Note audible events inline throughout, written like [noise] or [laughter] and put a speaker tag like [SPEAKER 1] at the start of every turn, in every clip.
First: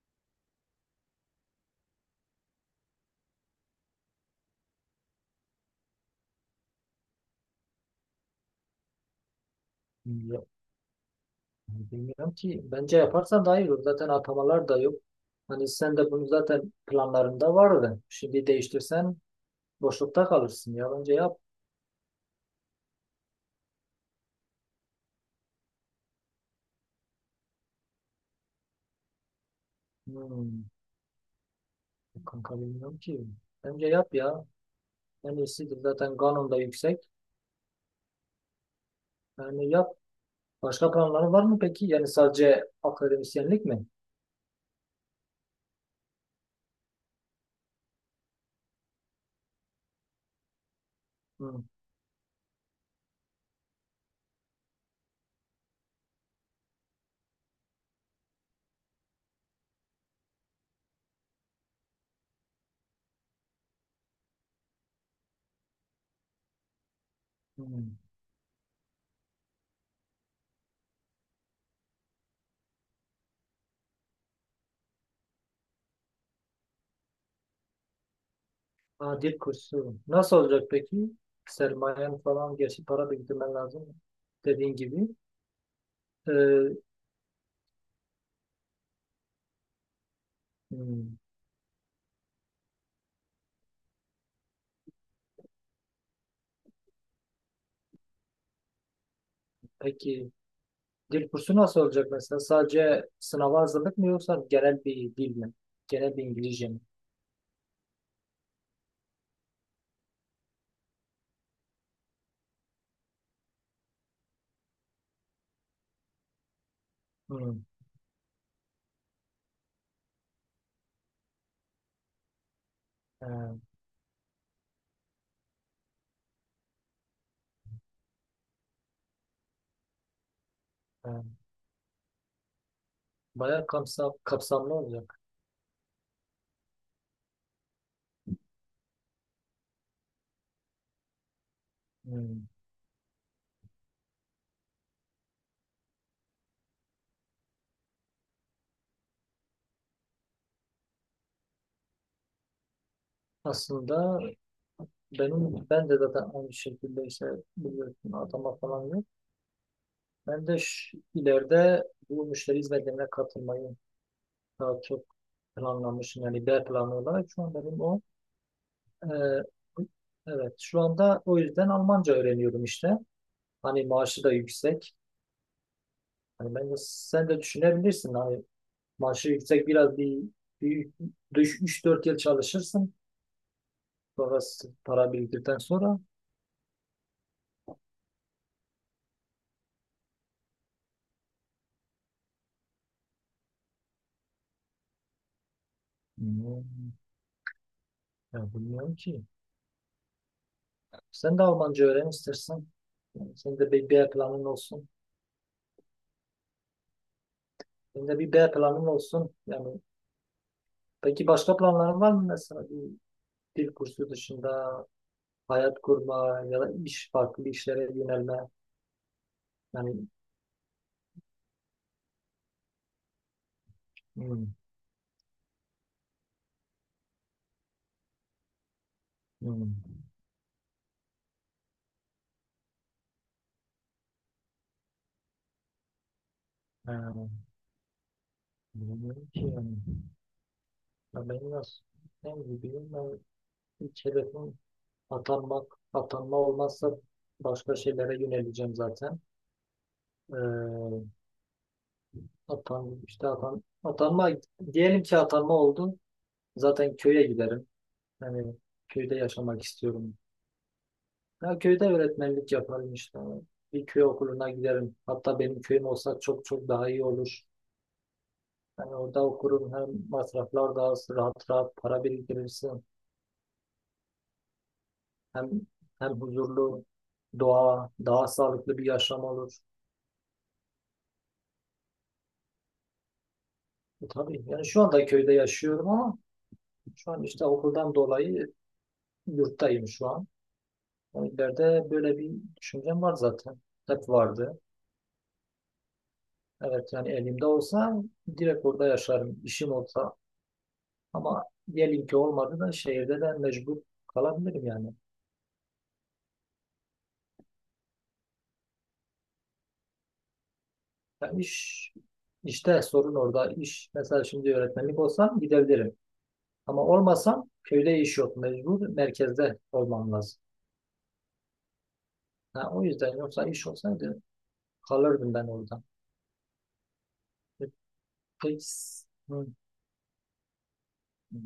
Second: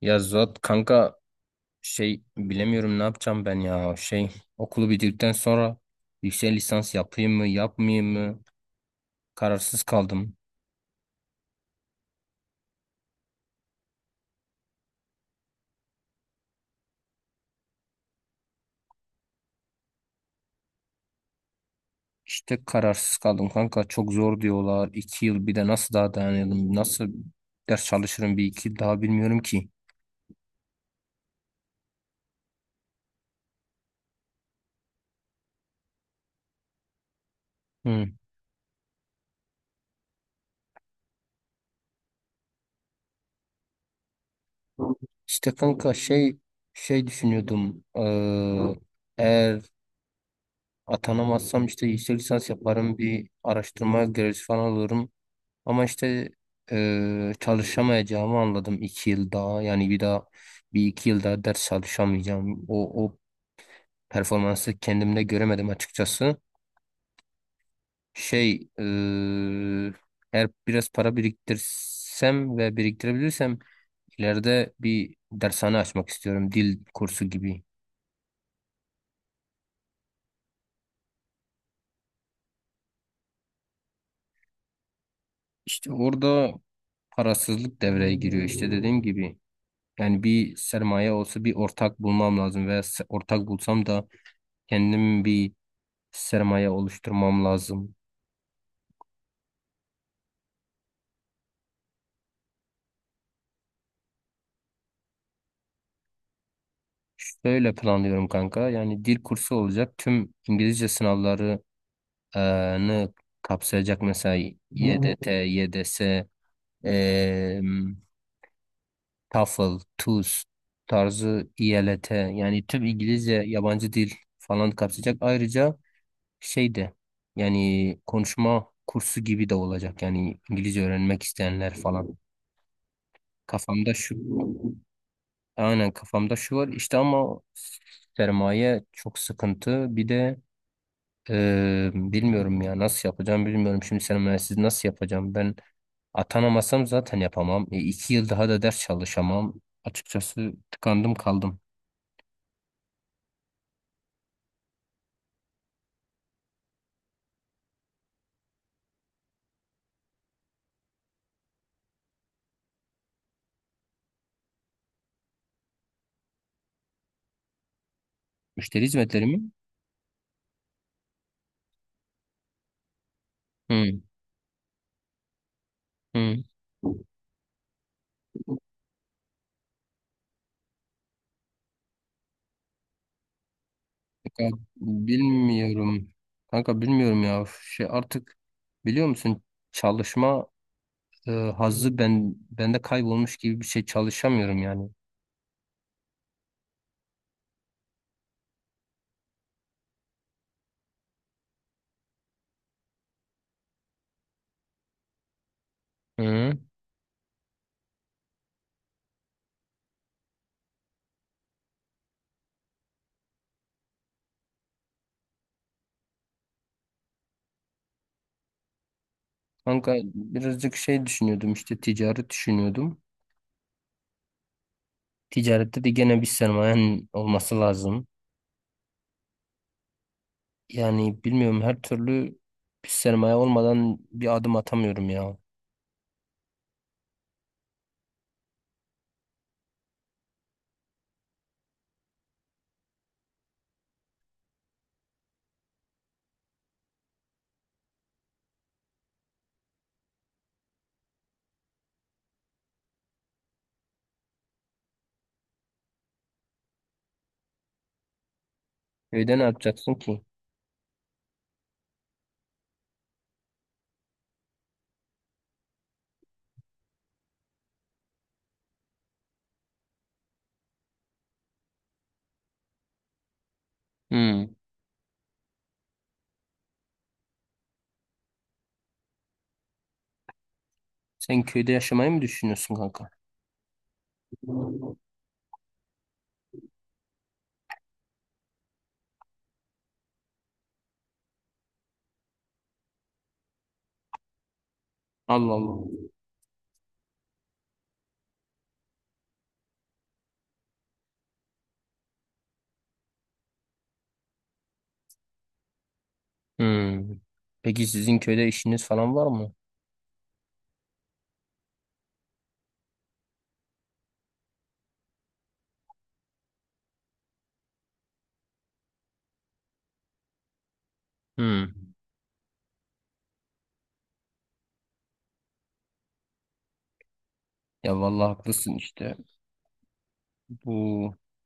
[SPEAKER 1] Ya Zuhat kanka, bilemiyorum ne yapacağım ben ya. Şey okulu bitirdikten sonra yüksek lisans yapayım mı yapmayayım mı, kararsız kaldım.
[SPEAKER 2] Ya, bilmiyorum ki. Bence yaparsan daha iyi olur. Zaten atamalar da yok. Hani sen de bunu zaten planlarında vardı. Şimdi değiştirsen boşlukta kalırsın ya. Bence yap.
[SPEAKER 1] İşte kararsız kaldım kanka, çok zor diyorlar iki yıl. Bir de nasıl daha dayanırım, nasıl ders çalışırım bir iki yıl daha, bilmiyorum ki.
[SPEAKER 2] Hmm, kanka bilmiyorum ki. Bence yap ya. En iyisidir. Zaten kanun da yüksek.
[SPEAKER 1] Hı.
[SPEAKER 2] Yani yap. Başka planların var mı peki? Yani sadece akademisyenlik mi?
[SPEAKER 1] İşte kanka, düşünüyordum, eğer
[SPEAKER 2] Hmm,
[SPEAKER 1] atanamazsam işte yüksek lisans yaparım, bir araştırma görevlisi falan olurum. Ama işte çalışamayacağımı anladım iki yıl daha. Yani bir daha, bir iki yıl daha ders çalışamayacağım. O performansı kendimde göremedim açıkçası.
[SPEAKER 2] hmm.
[SPEAKER 1] Şey eee, eğer biraz para biriktirsem ve biriktirebilirsem ileride bir dershane açmak istiyorum. Dil kursu gibi.
[SPEAKER 2] Aa, dil kursu. Nasıl olacak peki? Sermayen falan. Gerçi para biriktirmen lazım. Dediğin gibi.
[SPEAKER 1] İşte orada
[SPEAKER 2] Ee,
[SPEAKER 1] parasızlık devreye giriyor. İşte dediğim gibi. Yani bir sermaye
[SPEAKER 2] hmm,
[SPEAKER 1] olsa, bir ortak bulmam lazım veya ortak bulsam da kendim bir sermaye oluşturmam lazım.
[SPEAKER 2] peki. Dil kursu nasıl olacak mesela? Sadece sınava hazırlık mı yoksa genel bir dil mi? Genel bir İngilizce mi?
[SPEAKER 1] Şöyle planlıyorum kanka. Yani dil kursu olacak. Tüm İngilizce sınavlarını kapsayacak, mesela YDT, YDS,
[SPEAKER 2] Hmm.
[SPEAKER 1] eee TOEFL, TUS tarzı, IELTS, yani tüm İngilizce
[SPEAKER 2] Ee,
[SPEAKER 1] yabancı dil falan kapsayacak. Ayrıca şey de, yani konuşma kursu gibi de olacak. Yani İngilizce
[SPEAKER 2] e,
[SPEAKER 1] öğrenmek isteyenler falan.
[SPEAKER 2] Bayağı
[SPEAKER 1] Kafamda şu.
[SPEAKER 2] kapsamlı olacak.
[SPEAKER 1] Aynen kafamda şu var işte, ama sermaye çok sıkıntı. Bir de
[SPEAKER 2] Hmm.
[SPEAKER 1] bilmiyorum ya, nasıl yapacağım bilmiyorum. Şimdi sermayesiz nasıl yapacağım? Ben atanamasam zaten yapamam. E, iki yıl daha da ders çalışamam. Açıkçası tıkandım kaldım.
[SPEAKER 2] Aslında benim ben de zaten aynı şekilde işte biliyorsun atama falan yok. Ben de ileride bu müşteri hizmetlerine katılmayı daha çok planlamışım. Yani B planı olarak şu an benim o.
[SPEAKER 1] Müşteri hizmetleri
[SPEAKER 2] Ee,
[SPEAKER 1] mi?
[SPEAKER 2] evet şu anda o yüzden Almanca öğreniyorum işte. Hani
[SPEAKER 1] Hı,
[SPEAKER 2] maaşı da yüksek.
[SPEAKER 1] hı.
[SPEAKER 2] Yani bence sen de düşünebilirsin. Hani maaşı yüksek biraz bir 3-4 yıl çalışırsın.
[SPEAKER 1] Kanka,
[SPEAKER 2] Sonrası para biriktirdikten sonra
[SPEAKER 1] bilmiyorum. Kanka bilmiyorum ya. Şey artık, biliyor musun, çalışma hazzı bende kaybolmuş gibi bir şey, çalışamıyorum yani.
[SPEAKER 2] hmm, ya bilmiyorum ki. Sen de Almanca öğren istersen. Yani senin de bir B planın olsun.
[SPEAKER 1] Hı.
[SPEAKER 2] Senin de bir B planın olsun. Yani peki başka planların var mı mesela bir dil kursu dışında hayat kurma ya da iş farklı işlere yönelme. Yani
[SPEAKER 1] Kanka birazcık şey düşünüyordum, işte ticaret düşünüyordum.
[SPEAKER 2] hmm,
[SPEAKER 1] Ticarette de gene bir sermayen olması lazım.
[SPEAKER 2] hmm.
[SPEAKER 1] Yani bilmiyorum, her türlü bir sermaye olmadan bir adım atamıyorum ya.
[SPEAKER 2] Ha, bilmiyorum ki yani. Ya benim nasıl ben gibiyim ben ilk hedefim atanmak atanma olmazsa başka şeylere yöneleceğim zaten ee, atan işte atan atanma diyelim ki atanma oldu zaten köye giderim yani köyde
[SPEAKER 1] Köyde ne
[SPEAKER 2] yaşamak
[SPEAKER 1] yapacaksın
[SPEAKER 2] istiyorum
[SPEAKER 1] ki?
[SPEAKER 2] ya köyde öğretmenlik yaparım işte bir köy okuluna giderim hatta benim köyüm olsa çok çok daha iyi olur yani orada okurum hem masraflar daha az rahat rahat para biriktirirsin.
[SPEAKER 1] Hmm.
[SPEAKER 2] Hem hem huzurlu doğa, daha sağlıklı bir yaşam olur.
[SPEAKER 1] Sen köyde yaşamayı mı düşünüyorsun kanka?
[SPEAKER 2] Tabii yani şu anda köyde yaşıyorum ama şu an işte okuldan dolayı yurttayım şu an. Yani ileride böyle bir düşüncem var zaten. Hep vardı.
[SPEAKER 1] Allah Allah.
[SPEAKER 2] Evet yani elimde olsa direkt orada yaşarım, işim olsa. Ama diyelim ki olmadı da şehirde de mecbur kalabilirim yani.
[SPEAKER 1] Hmm. Peki sizin köyde işiniz falan var mı?
[SPEAKER 2] Yani iş, işte sorun orada. İş mesela şimdi öğretmenlik olsam gidebilirim. Ama olmasam köyde iş yok. Mecbur merkezde olmam lazım.
[SPEAKER 1] Hmm.
[SPEAKER 2] Ha, o yüzden yoksa iş olsaydı kalırdım ben orada. E,
[SPEAKER 1] Ya vallahi
[SPEAKER 2] Peki.
[SPEAKER 1] haklısın işte.
[SPEAKER 2] Hı,
[SPEAKER 1] Bu
[SPEAKER 2] hı,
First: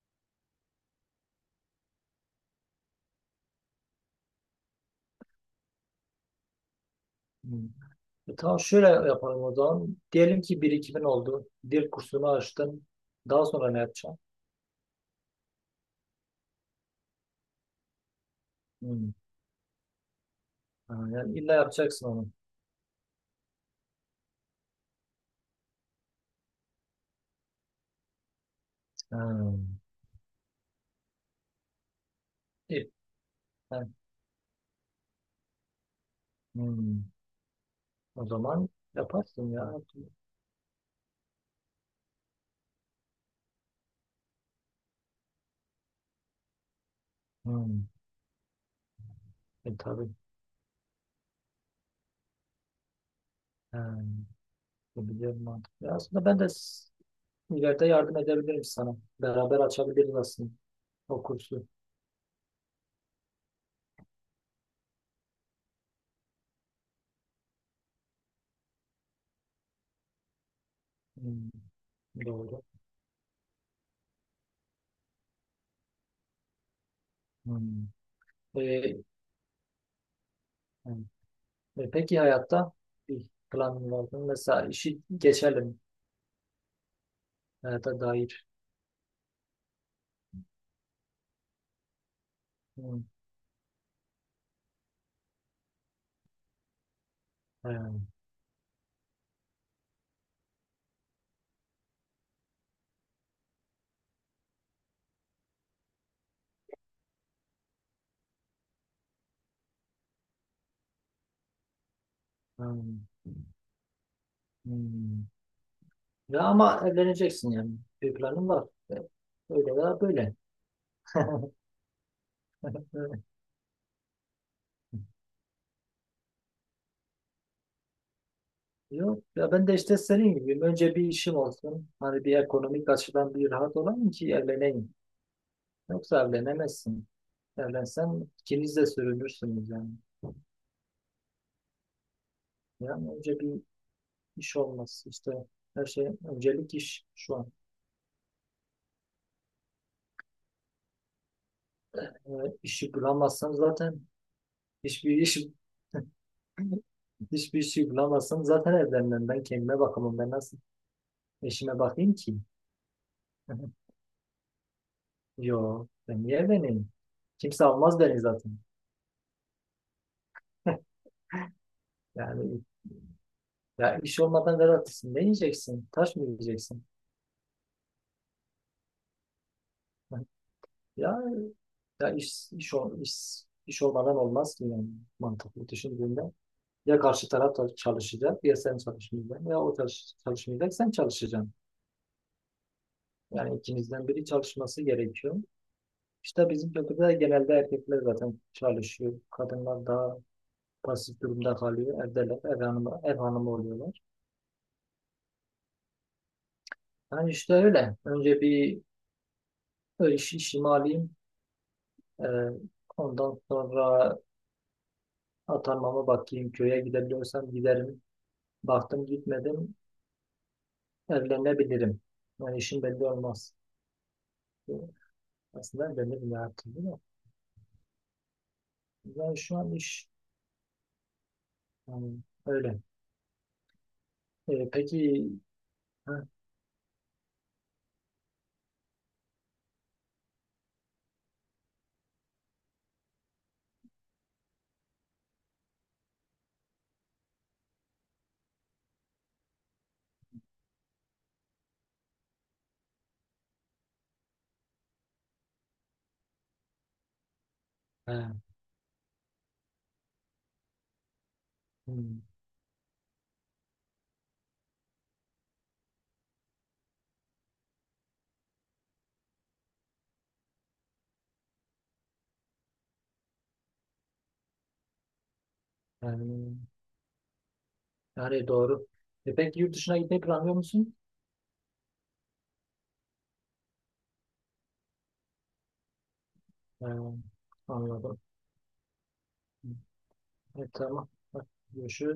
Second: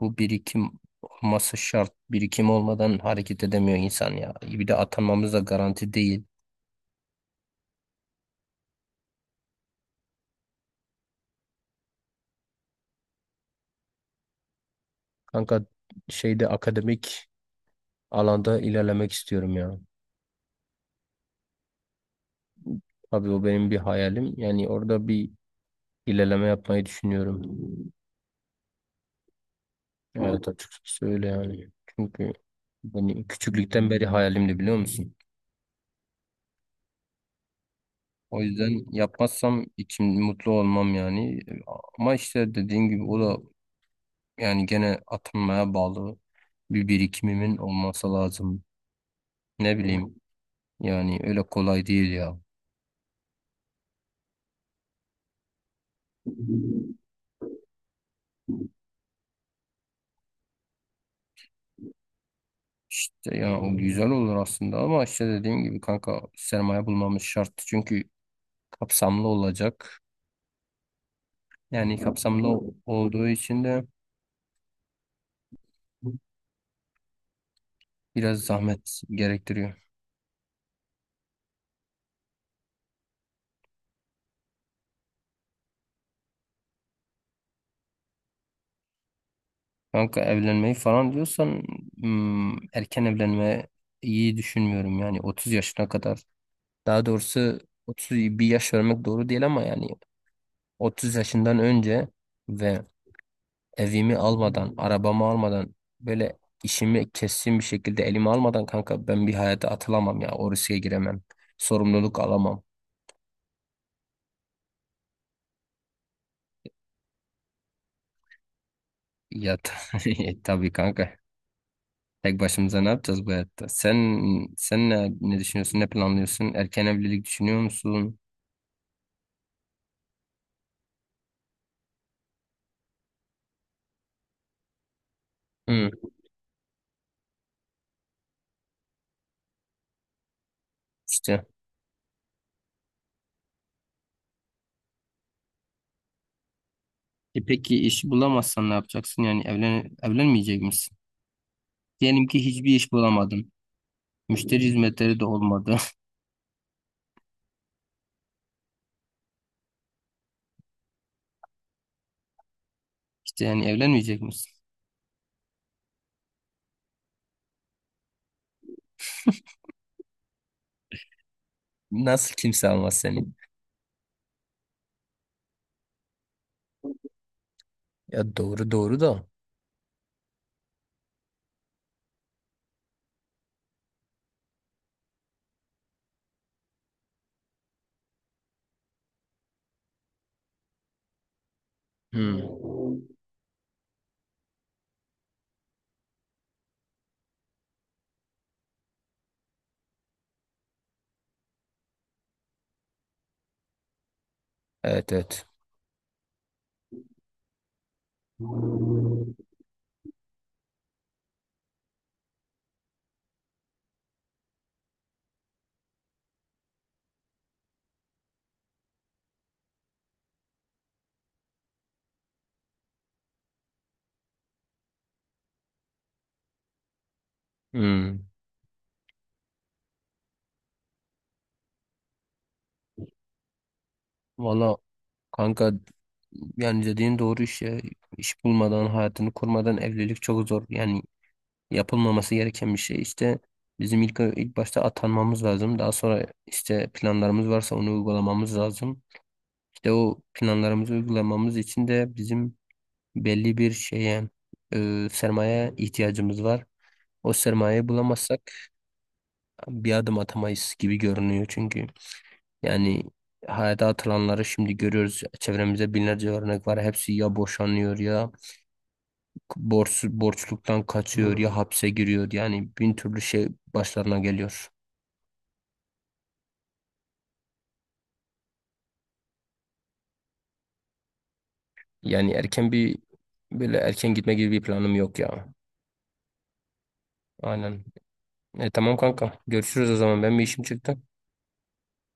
[SPEAKER 1] bu birikim olması şart. Birikim olmadan hareket edemiyor insan ya. Bir de atanmamız da garanti değil.
[SPEAKER 2] hı. Tamam şöyle yapalım o zaman. Diyelim ki birikimin oldu. Dil kursunu açtın. Daha sonra ne yapacaksın?
[SPEAKER 1] Kanka, şeyde, akademik alanda ilerlemek
[SPEAKER 2] Hı.
[SPEAKER 1] istiyorum ya.
[SPEAKER 2] Ha, yani illa yapacaksın onu.
[SPEAKER 1] Abi o benim bir hayalim. Yani orada bir ilerleme yapmayı düşünüyorum.
[SPEAKER 2] Ha.
[SPEAKER 1] Evet, açıkçası öyle yani. Çünkü
[SPEAKER 2] İyi.
[SPEAKER 1] benim
[SPEAKER 2] Ha,
[SPEAKER 1] küçüklükten beri hayalimdi, biliyor musun?
[SPEAKER 2] hı. O
[SPEAKER 1] O
[SPEAKER 2] zaman
[SPEAKER 1] yüzden
[SPEAKER 2] yaparsın
[SPEAKER 1] yapmazsam
[SPEAKER 2] ya.
[SPEAKER 1] içim mutlu olmam yani. Ama işte dediğin gibi, o da yani gene atılmaya bağlı, bir birikimimin
[SPEAKER 2] Hı.
[SPEAKER 1] olması lazım.
[SPEAKER 2] E,
[SPEAKER 1] Ne
[SPEAKER 2] tabii.
[SPEAKER 1] bileyim, yani öyle kolay değil ya.
[SPEAKER 2] Ha. Bu bir mantıklı. Aslında ben de İleride yardım edebilirim sana. Beraber açabiliriz aslında o kursu.
[SPEAKER 1] İşte ya o güzel olur aslında, ama işte dediğim gibi kanka, sermaye bulmamız şart. Çünkü kapsamlı olacak.
[SPEAKER 2] Hmm,
[SPEAKER 1] Yani kapsamlı
[SPEAKER 2] doğru.
[SPEAKER 1] olduğu için de
[SPEAKER 2] Hmm.
[SPEAKER 1] biraz zahmet
[SPEAKER 2] Ee,
[SPEAKER 1] gerektiriyor.
[SPEAKER 2] hmm. Peki hayatta bir planın var mı? Mesela işi geçelim hayata dair.
[SPEAKER 1] Kanka, evlenmeyi falan diyorsan,
[SPEAKER 2] Hmm,
[SPEAKER 1] erken evlenme iyi düşünmüyorum, yani 30 yaşına kadar. Daha doğrusu
[SPEAKER 2] hmm,
[SPEAKER 1] 30 bir yaş vermek doğru değil ama, yani 30 yaşından önce ve evimi almadan, arabamı almadan, böyle işimi kesin bir şekilde elime almadan, kanka ben bir hayata atılamam ya. O riske giremem. Sorumluluk alamam.
[SPEAKER 2] hmm, hmm. Ya ama evleneceksin yani. Bir planın var. Öyle ya böyle.
[SPEAKER 1] [laughs] Tabii kanka.
[SPEAKER 2] [laughs]
[SPEAKER 1] Tek başımıza ne
[SPEAKER 2] Evet.
[SPEAKER 1] yapacağız bu hayatta? Sen ne düşünüyorsun? Ne planlıyorsun? Erken evlilik düşünüyor musun?
[SPEAKER 2] Yok ya ben de işte senin gibiyim. Önce bir işim olsun. Hani bir ekonomik açıdan bir rahat olayım ki evleneyim.
[SPEAKER 1] Hı,
[SPEAKER 2] Yok zevlenemezsin. Zevlensen ikiniz de sürünürsünüz yani.
[SPEAKER 1] işte.
[SPEAKER 2] Yani önce bir iş olması işte her şey öncelik iş şu
[SPEAKER 1] E
[SPEAKER 2] an.
[SPEAKER 1] peki iş bulamazsan ne yapacaksın? Yani evlenmeyecek misin? Diyelim
[SPEAKER 2] E,
[SPEAKER 1] ki hiçbir iş
[SPEAKER 2] işi
[SPEAKER 1] bulamadın.
[SPEAKER 2] bulamazsan zaten
[SPEAKER 1] Müşteri
[SPEAKER 2] hiçbir
[SPEAKER 1] hizmetleri de
[SPEAKER 2] iş
[SPEAKER 1] olmadı.
[SPEAKER 2] [laughs] hiçbir işi bulamazsam zaten evlenmem. Ben kendime bakamam. Ben nasıl eşime bakayım ki?
[SPEAKER 1] [laughs] İşte, yani
[SPEAKER 2] [laughs]
[SPEAKER 1] evlenmeyecek misin?
[SPEAKER 2] Yo ben niye evleneyim? Kimse almaz beni zaten. [laughs]
[SPEAKER 1] Nasıl
[SPEAKER 2] Yani
[SPEAKER 1] kimse almaz seni?
[SPEAKER 2] ya iş olmadan garantisin. Ne yiyeceksin? Taş mı yiyeceksin?
[SPEAKER 1] Ya doğru, doğru da.
[SPEAKER 2] [laughs] Ya, ya, iş olmadan olmaz ki yani mantıklı düşündüğünde. Ya karşı taraf da çalışacak ya sen çalışmayacaksın ya o çalışmayacak sen çalışacaksın.
[SPEAKER 1] Hmm.
[SPEAKER 2] Yani ikinizden biri çalışması gerekiyor. İşte bizim kültürde genelde erkekler zaten çalışıyor. Kadınlar daha pasif durumda kalıyor. Evdeler, ev hanımı, ev hanımı oluyorlar.
[SPEAKER 1] Evet, evet.
[SPEAKER 2] Yani işte öyle. Önce bir iş, işimi alayım. Ee, ondan sonra atanmama bakayım. Köye gidebiliyorsam giderim. Baktım gitmedim. Evlenebilirim. Yani işim belli olmaz. Bu Aslında evlenirim ya artık değil mi?
[SPEAKER 1] Hmm.
[SPEAKER 2] Yani şu an iş yani öyle. E,
[SPEAKER 1] Valla
[SPEAKER 2] peki
[SPEAKER 1] kanka,
[SPEAKER 2] ha,
[SPEAKER 1] yani dediğin doğru iş ya. İş bulmadan, hayatını kurmadan evlilik çok zor. Yani yapılmaması gereken bir şey. İşte bizim ilk başta atanmamız lazım. Daha sonra işte planlarımız varsa onu uygulamamız lazım. İşte o planlarımızı uygulamamız için de bizim belli bir şeye, sermaye ihtiyacımız var. O sermayeyi
[SPEAKER 2] ha,
[SPEAKER 1] bulamazsak bir adım atamayız gibi görünüyor çünkü.
[SPEAKER 2] hmm,
[SPEAKER 1] Yani hayata atılanları şimdi görüyoruz. Çevremizde binlerce örnek var. Hepsi ya boşanıyor, ya borçluktan kaçıyor, ya hapse giriyor. Yani bin türlü şey başlarına geliyor.
[SPEAKER 2] yani, yani doğru. Peki yurt dışına gitmeyi planlıyor musun?
[SPEAKER 1] Yani erken bir, böyle erken gitme gibi bir planım yok ya.
[SPEAKER 2] Ha,
[SPEAKER 1] Aynen.
[SPEAKER 2] anladım.
[SPEAKER 1] E, tamam kanka. Görüşürüz o zaman. Ben, bir işim
[SPEAKER 2] E,
[SPEAKER 1] çıktı.
[SPEAKER 2] tamam. Hadi, görüşürüz.